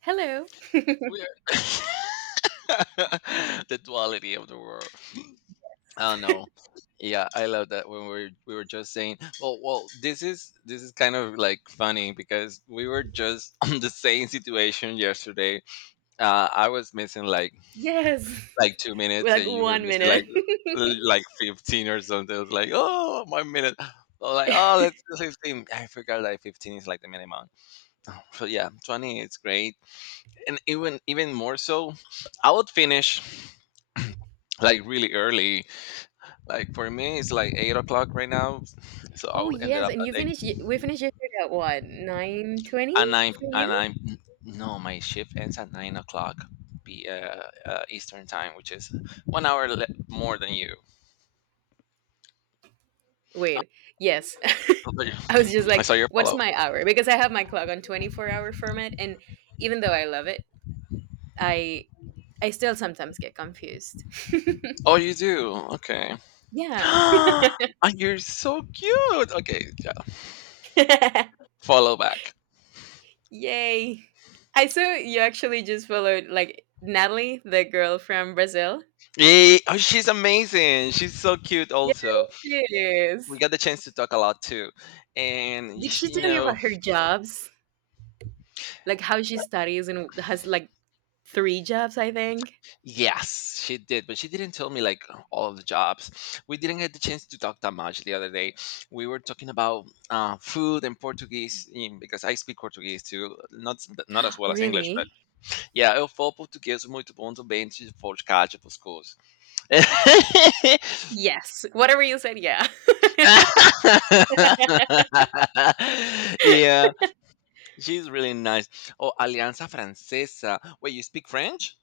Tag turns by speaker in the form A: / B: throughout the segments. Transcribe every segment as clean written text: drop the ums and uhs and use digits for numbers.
A: Hello.
B: We are the duality of the world. I don't know. Yeah, I love that when we were just saying, well, this is kind of like funny because we were just on the same situation yesterday. I was missing like
A: Yes.
B: like two
A: We're
B: minutes,
A: like
B: and you were
A: one
B: missing like
A: minute.
B: like 15 or something. I was like, oh, my minute. Oh, oh, let's do 15. I forgot like 15 is like the minimum. Oh, so yeah, 20 is great, and even more so I would finish like really early. Like for me, it's like 8 o'clock right now. So
A: Oh
B: I ended
A: yes,
B: up
A: and you
B: at eight,
A: finished. We finished yesterday at what 9:20
B: and I'm
A: for
B: and
A: you?
B: I'm no, my shift ends at 9 o'clock, be Eastern time, which is 1 hour more than you.
A: Wait, yes. I was just
B: I
A: like,
B: saw your
A: what's
B: follow.
A: my hour? Because I have my clock on 24-hour format, and even though I love it, I I still sometimes get confused.
B: Oh, you do? Okay.
A: Yeah.
B: And you're so cute. Okay, yeah. Follow back.
A: Yay! I saw you actually just followed like Natalie, the girl from Brazil.
B: Yay. Oh, she's amazing. She's so cute.
A: Yes,
B: Also,
A: she
B: we
A: is.
B: got the chance to talk a lot too, and you
A: Did
B: sh-
A: she
B: you
A: tell you
B: know
A: about her jobs? Like how she studies and has like three jobs, I think.
B: Yes, she did, but she didn't tell me like all of the jobs. We didn't get the chance to talk that much the other day. We were talking about food and Portuguese in, because I speak Portuguese too, not as well as English, but
A: Really?
B: yeah, eu falo português muito bom também se for de cá, tipo, os coisas.
A: Yes. Whatever you said, yeah.
B: Yeah, she's really nice. Oh, Alianza Francesa. Wait, you speak French?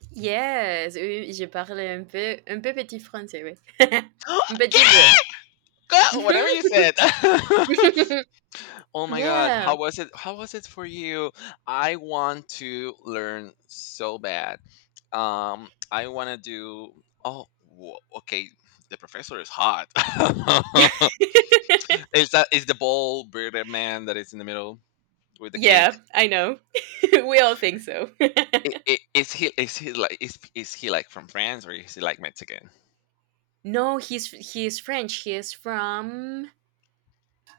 A: Yes, oui, je parle un peu petit français, oui. Un petit peu.
B: Girl, whatever you said. Oh my god,
A: Yeah.
B: how was it? How was it for you? I want to learn so bad. I want to do. Oh, okay. The professor is hot. Is that is the bald bearded man that is in the middle with the cake?
A: Yeah, I know. We all think so.
B: I Is he like is he like from France or is he like Mexican?
A: No, he is French. He is from,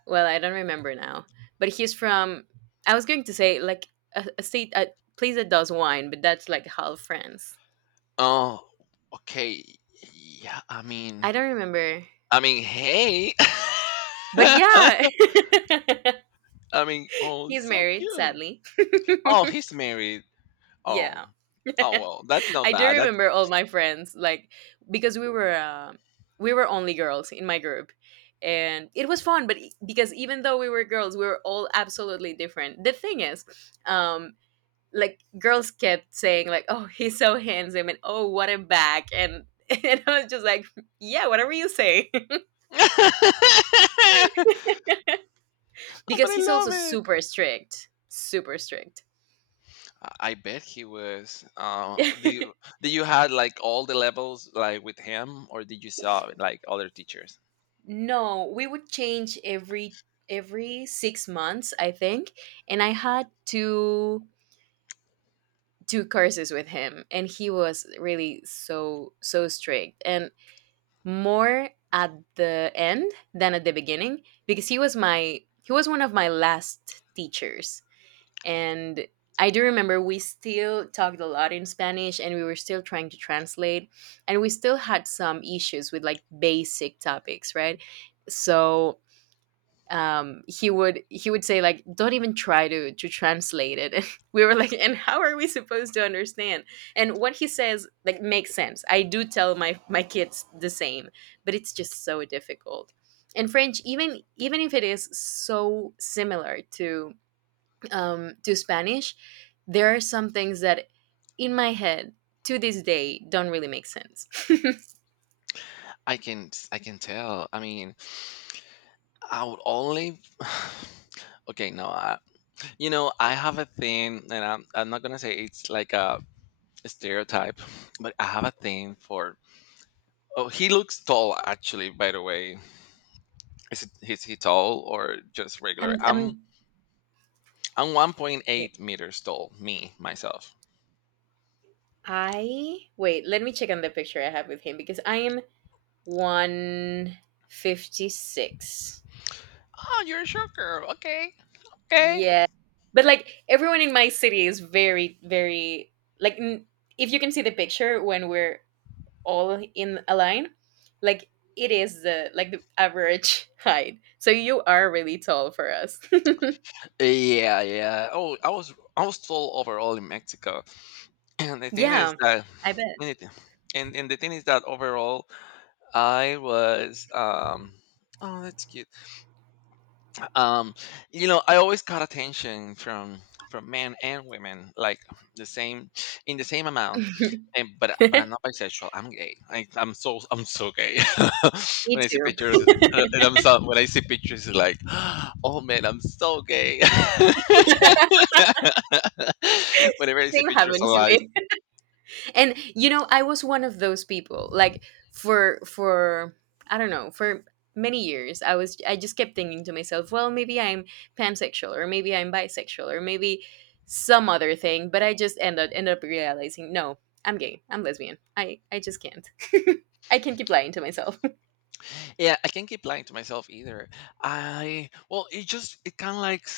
A: well, I don't remember now, but he's from. I was going to say like a state, a place that does wine, but that's like half France.
B: Oh, okay. Yeah,
A: I don't remember.
B: I mean, hey.
A: But yeah,
B: I mean, oh,
A: he's
B: so
A: married,
B: cute.
A: sadly.
B: Oh, he's married. Oh.
A: Yeah.
B: Oh, well, that's not
A: I do
B: bad. That's
A: remember all my friends, like, because we were only girls in my group, and it was fun, but because even though we were girls, we were all absolutely different. The thing is, um like, girls kept saying like, oh, he's so handsome, and oh, what a back, and and I was just like, yeah, whatever you say.
B: oh, but
A: Because
B: I
A: he's also
B: love it.
A: super strict, super strict.
B: I bet he was. Do you had like all the levels like with him, or did you saw like other teachers?
A: No, we would change every 6 months, I think. And I had two courses with him, and he was really so strict, and more at the end than at the beginning, because he was one of my last teachers, and I do remember we still talked a lot in Spanish, and we were still trying to translate, and we still had some issues with like basic topics, right? So he would say like, don't even try to translate it, and we were like, and how are we supposed to understand? And what he says, like, makes sense. I do tell my kids the same, but it's just so difficult. And French, even if it is so similar to spanish there are some things that in my head to this day don't really make sense.
B: I can tell. I mean, I would only. Okay, no, I, you know I have a thing, and I'm not gonna say it's like a stereotype, but I have a thing for. Oh, he looks tall actually. By the way, is it is he tall or just regular?
A: I'm
B: I'm
A: Wait,
B: 1.8 meters tall. Me myself.
A: I wait, let me check on the picture I have with him, because I am 156.
B: Oh, you're a short girl. Okay, okay.
A: Yeah. But like everyone in my city is very, very like, if you can see the picture when we're all in a line, like, it is the average height. So you are really tall for us.
B: Yeah, yeah. Oh, I was tall overall in Mexico, and
A: Yeah, I bet.
B: and it- the thing is that overall I was. Oh, that's cute. Um, you know, I always got attention from men and women, like the same in the same amount. And but I'm not bisexual. I'm gay. I'm so gay.
A: Me
B: When I see
A: too.
B: pictures, and I'm so, when I see pictures, it's like, oh man, I'm so gay. Whenever I see
A: Same
B: pictures
A: happened to
B: online,
A: me. And you know, I was one of those people, like, for I don't know, for many years, I just kept thinking to myself, well, maybe I'm pansexual, or maybe I'm bisexual, or maybe some other thing, but I just ended up realizing, no, I'm gay, I'm lesbian, I just can't. I can't keep lying to myself.
B: yeah, I can't keep lying to myself either. I well, it just it kind of like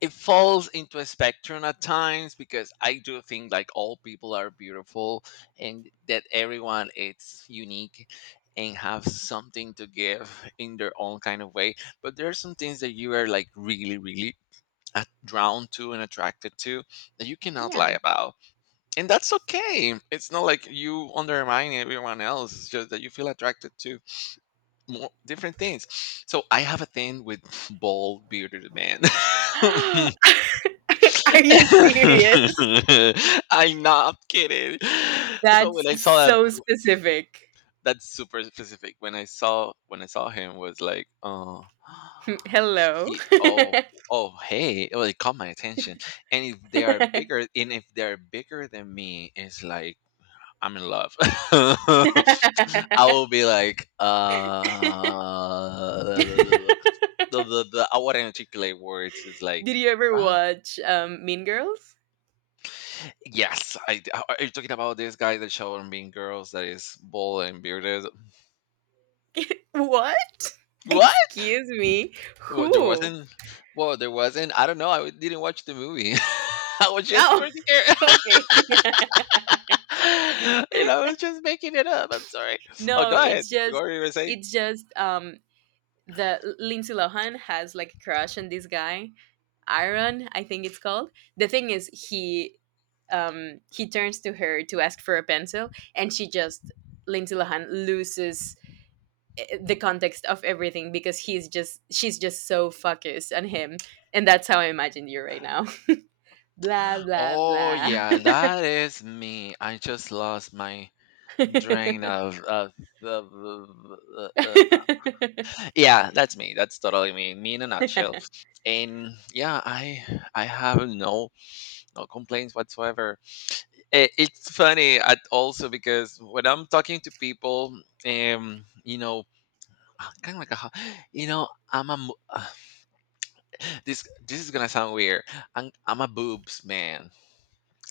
B: it falls into a spectrum at times because I do think like all people are beautiful and that everyone is unique and have something to give in their own kind of way. But there are some things that you are like really, drawn to and attracted to that you cannot lie
A: Yeah.
B: about. And that's okay. It's not like you undermine everyone else. It's just that you feel attracted to more different things. So I have a thing with bald bearded men.
A: Are you serious?
B: I'm not kidding. So when
A: That's
B: I saw that,
A: so specific.
B: that's super specific. When I saw him, was like, oh,
A: Mm, hello.
B: he, oh, oh, hey, well, it like, caught my attention. And if they are bigger, and if they're bigger than me, it's like I'm in love. I will be like, the, the, the, I wouldn't articulate words. It's like.
A: Did you ever
B: "Ah,
A: watch Mean Girls?
B: yes, I. Are you talking about this guy that showed on Mean Girls that is bald and bearded?
A: What?
B: What?
A: Excuse me.
B: Well, there
A: Who?
B: wasn't. Well, there wasn't. I don't know. I didn't watch the movie. I was just
A: Oh,
B: pretty scared.
A: okay.
B: You know, I was just making it up. I'm sorry. Oh,
A: No,
B: go ahead.
A: it's
B: What
A: just,
B: were you gonna say?
A: it's just the Lindsay Lohan has like a crush on this guy, Iron, I think it's called. The thing is, he turns to her to ask for a pencil, and she just Lindsay Lohan loses the context of everything, because he's just she's just so focused on him, and that's how I imagined you right now. Blah, blah,
B: Oh
A: blah.
B: yeah, that is me. I just lost my drain of, yeah, that's me. That's totally me. Me in a nutshell. And yeah, I have no complaints whatsoever. It's funny at also because when I'm talking to people, you know, kind of like a, you know, this is gonna sound weird. I'm a boobs man.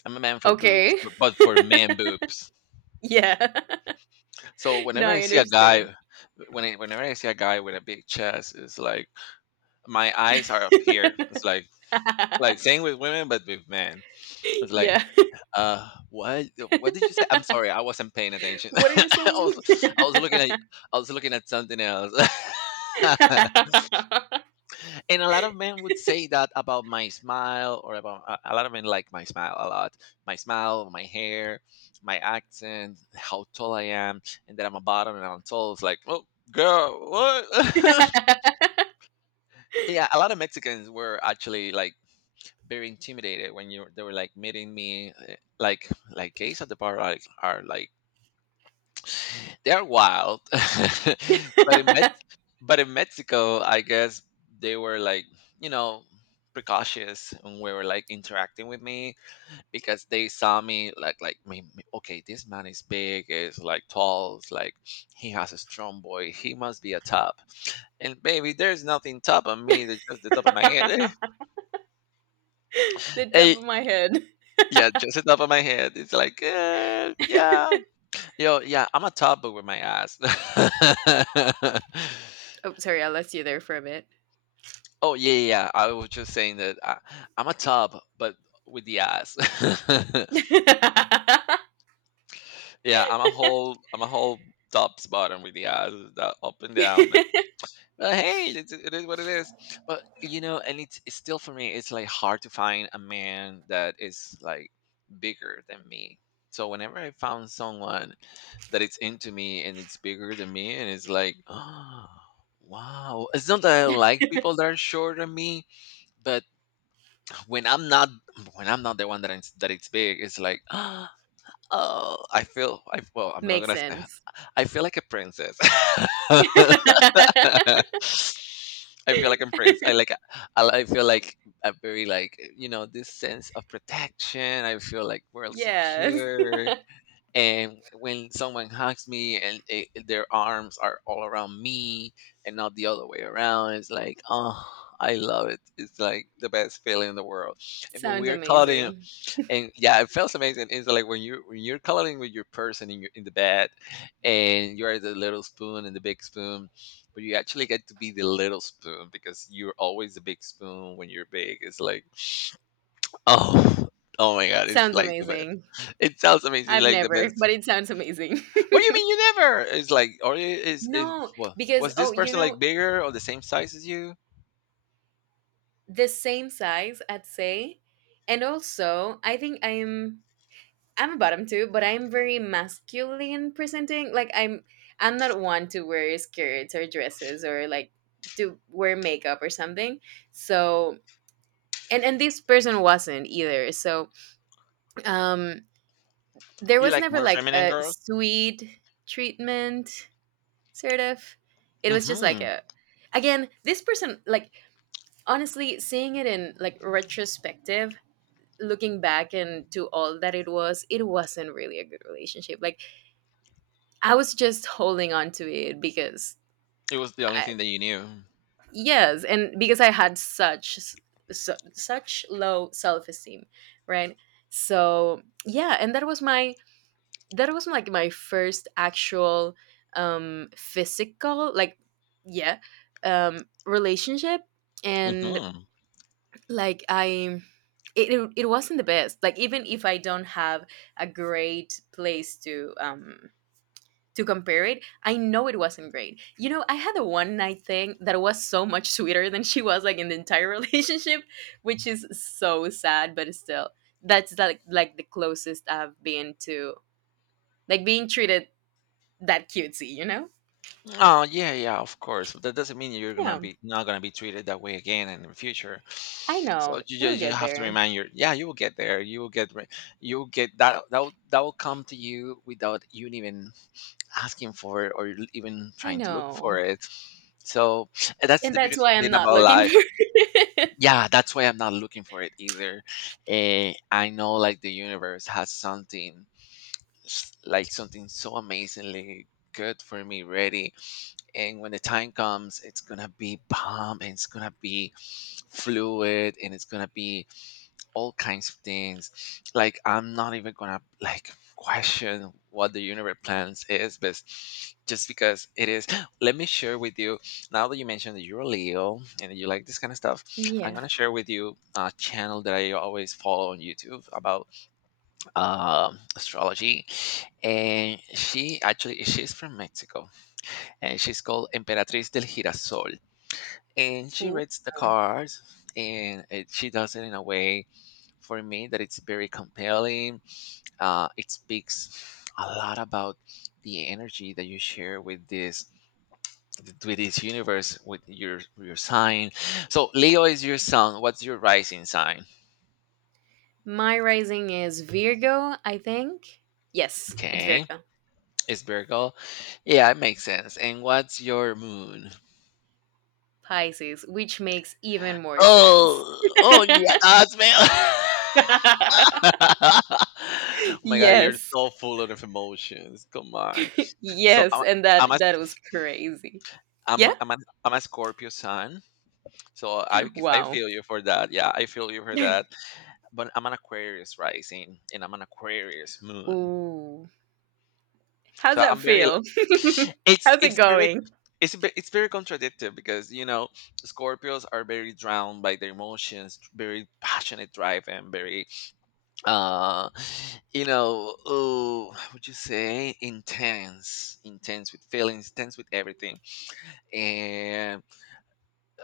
B: I'm a man for boobs,
A: Okay.
B: but for man boobs.
A: Yeah.
B: So
A: No,
B: whenever I
A: I
B: see a guy,
A: understand.
B: whenever I see a guy with a big chest, it's like my eyes are up here. It's like same with women, but with men. It's like
A: Yeah.
B: uh, what? What did you say? I'm sorry, I wasn't paying attention.
A: What are you saying?
B: Was, I was looking at,
A: The
B: I was looking at something else. And a lot of men would say that about my smile, or about a lot of men like my smile a lot. My smile, my hair, my accent, how tall I am, and that I'm a bottom and I'm tall. It's like, oh, girl, what? Yeah, a lot of Mexicans were actually like very intimidated when you they were like meeting me. Like gays at the bar are like they're wild. but in Mex but in Mexico, I guess they were like, you know, precautious and we were like interacting with me because they saw me like okay, this man is big, is like tall, is like he has a strong boy, he must be a top. And baby, there's nothing top of me, there's just the top of my head.
A: top
B: Hey,
A: of my head.
B: yeah, just the top of my head. It's like yeah, yo yeah, I'm a top but with my ass.
A: Oh, sorry, I lost you there for a bit.
B: Oh yeah, yeah, yeah. I was just saying that I'm a tub, but with the ass. Yeah, I'm a whole tub's bottom with the ass, the up and down. But hey, it is what it is. But you know, and it's still for me, it's like hard to find a man that is like bigger than me. So whenever I found someone that it's into me and it's bigger than me, and it's like, oh, wow. It's not that I don't like people that are shorter than me, but when I'm not when I'm not the one that that it's big, it's like oh, I well, I'm not
A: Makes
B: gonna say
A: sense.
B: I feel like a princess. I feel like I'm prince. I feel like a very like you know this sense of protection. I feel like world
A: Yes.
B: secure. And when someone hugs me and their arms are all around me and not the other way around, it's like oh, I love it. It's like the best feeling in the world and when
A: Sounds
B: we are caught in
A: amazing.
B: and yeah, it feels amazing. It's like when you when you're coloring with your person in your in the bed, and you are the little spoon and the big spoon, but you actually get to be the little spoon because you're always the big spoon when you're big. It's like oh oh my god, it's
A: Sounds
B: like the best.
A: amazing.
B: It sounds amazing,
A: I've
B: like the
A: never,
B: best.
A: but it sounds amazing.
B: What do you mean you never? It's like or is it,
A: No, because
B: was this
A: oh,
B: person like bigger or the same size as you?
A: the same size, I'd say. And also, I think I'm a bottom too, but I'm very masculine presenting. Like, I'm not one to wear skirts or dresses, or like to wear makeup or something. So, and this person wasn't either. So um there
B: You
A: was
B: like
A: never
B: more
A: like
B: feminine
A: a
B: girls?
A: sweet treatment, sort of. It was just like
B: Mm-hmm.
A: a again, this person, like, honestly, seeing it in like retrospective, looking back and to all that, it wasn't really a good relationship. Like, I was just holding on to it, because
B: It was the only
A: I
B: thing that you knew.
A: yes, and because I had such, such low self-esteem, right? So yeah, and that was my that was like my first actual physical, like, yeah, relationship, and
B: Hmm.
A: like, it wasn't the best. Like, even if I don't have a great place to compare it, I know it wasn't great. I had a one night thing that was so much sweeter than she was, like, in the entire relationship, which is so sad. But still, that's like the closest I've been to, like, being treated that cutesy.
B: Oh yeah, yeah, of course. But that doesn't mean you're gonna
A: Yeah,
B: be not gonna be treated that way again in the future.
A: I
B: So
A: know,
B: you
A: we'll
B: just you
A: get
B: have to
A: there.
B: remind your yeah, you will get there. You will get that that will come to you without you even asking for it or even
A: I
B: trying to look
A: know.
B: for it. So and that's
A: And
B: the
A: that's
B: beautiful
A: why I'm
B: thing
A: not
B: about
A: looking
B: life.
A: for,
B: Yeah, that's why I'm not looking for it either. I know, like, the universe has something like something so amazingly good for me ready, and when the time comes it's gonna be bomb, and it's gonna be fluid, and it's gonna be all kinds of things. Like, I'm not even gonna like question what the universe plans is, but just because it is let me share with you, now that you mentioned that you're a Leo and that you like this kind of stuff, I'm
A: yeah.
B: gonna share with you a channel that I always follow on YouTube about astrology. And she's from Mexico, and she's called Emperatriz del Girasol. And she
A: Ooh.
B: reads the cards, and she does it in a way for me that it's very compelling. It speaks a lot about the energy that you share with this, with this universe, with your sign. So Leo is your sun. What's your rising sign?
A: My rising is Virgo, I think. Yes, it's
B: Okay,
A: Virgo.
B: it's Virgo. Yeah, it makes sense. And what's your moon?
A: Pisces, which makes even more sense.
B: Oh, oh yeah, that's me. Oh my god, you're
A: Yes.
B: so full of emotions. Come on. So
A: Yes, and that
B: I'm a
A: that was crazy.
B: I'm
A: Yeah?
B: a, I'm a, I'm a Scorpio sun. So I
A: Wow.
B: feel you for that. Yeah, I feel you for that. But I'm an Aquarius rising and I'm an Aquarius moon.
A: Ooh. How's
B: So
A: that
B: I'm very,
A: feel?
B: it's
A: How's it
B: it's very,
A: going?
B: it's very contradictory, because you know Scorpios are very drowned by their emotions, very passionate drive and very uh you know, oh, how would you say, intense, intense with feelings, intense with everything. And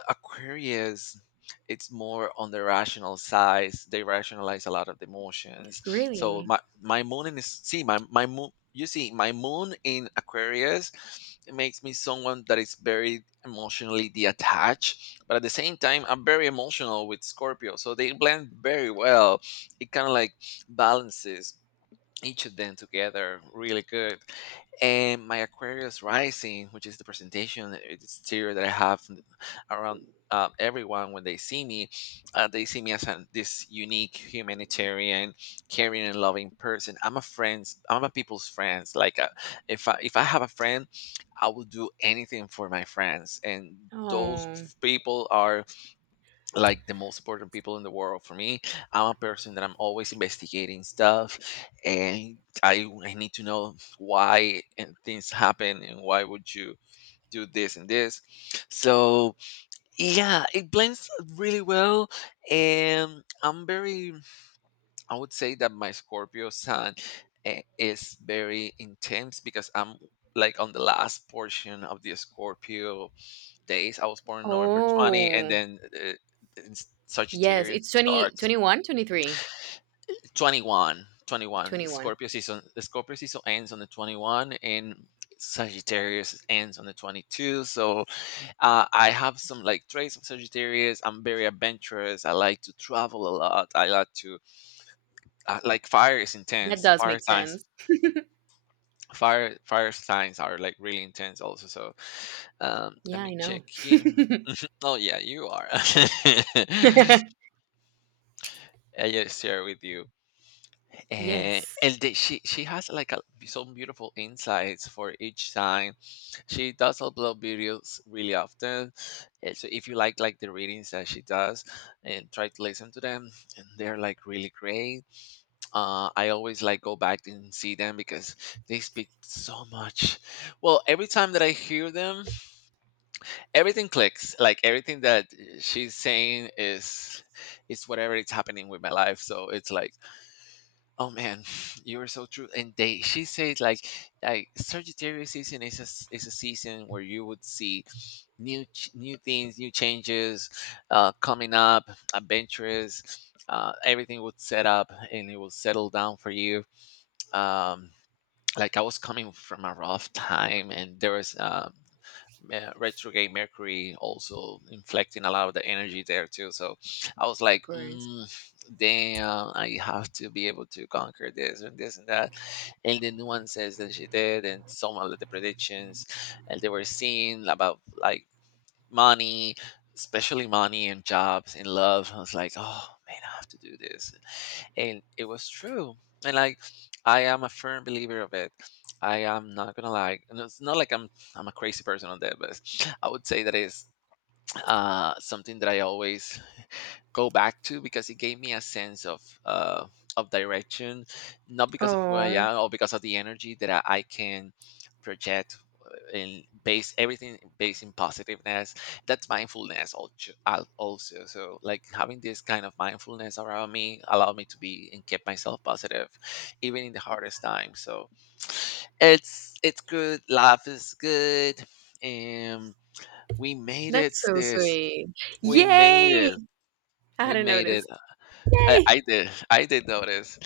B: Aquarius, it's more on the rational side. They rationalize a lot of the emotions. So
A: Really?
B: my moon in is see my my moon you see my moon in Aquarius, it makes me someone that is very emotionally detached, but at the same time I'm very emotional with Scorpio, so they blend very well. It kind of like balances each of them together really good. And my Aquarius rising, which is the presentation exterior that I have around, everyone when they see me as this unique humanitarian, caring and loving person. I'm a friend's, I'm a people's friends. Like, if I have a friend, I will do anything for my friends, and those
A: Oh.
B: people are like the most important people in the world for me. I'm a person that I'm always investigating stuff, and I need to know why and things happen, and why would you do this and this. So yeah, it blends really well. And I'm very, I would say that my Scorpio sun, is very intense because I'm like on the last portion of the Scorpio days. I was born November 20, and
A: Oh.
B: then in
A: Yes,
B: Sagittarius
A: it's 20,
B: starts
A: 21. 23
B: 21. 21.
A: 21
B: Scorpio season. The Scorpio season ends on the 21, and Sagittarius ends on the 22. So I have some like traits of Sagittarius. I'm very adventurous. I like to travel a lot. I like to like fire is
A: That
B: intense.
A: does
B: Fire
A: make
B: signs.
A: sense.
B: Fire signs are like really intense also. So let
A: Yeah,
B: me
A: I
B: check
A: know.
B: here. Oh yeah, you are. I just share with you.
A: Yes,
B: And she has like some beautiful insights for each sign. She does upload videos really often, so if you like the readings that she does, and try to listen to them, and they're like really great. I always like go back and see them because they speak so much. Well, every time that I hear them, everything clicks. Like everything that she's saying is, it's whatever is happening with my life. So it's like, oh man, you are so true. And she said, like Sagittarius season is is a season where you would see new things, new changes, coming up, adventures. Everything would set up and it will settle down for you. Um, like I was coming from a rough time, and there was retrograde Mercury also inflecting a lot of the energy there too. So I was
A: of
B: like,
A: course.
B: mm, damn, I have to be able to conquer this and this and that. And the nuances that she did and some of the predictions, and they were seeing about like money, especially money and jobs and love. I was like, oh man, I have to do this. And it was true. And like, I am a firm believer of it. I am not gonna lie. And it's not like I'm a crazy person on that, but I would say that is something that I always go back to, because it gave me a sense of direction, not because of who I
A: Oh,
B: am or because of the energy that I can project and base everything based in positiveness. That's mindfulness, also. So like having this kind of mindfulness around me allowed me to be and keep myself positive even in the hardest time. So it's good. Life is good. And we made it,
A: that's so
B: sis.
A: sweet.
B: We made
A: Yay!
B: it.
A: I
B: We
A: hadn't
B: made it.
A: noticed. Yay!
B: I did, I did notice.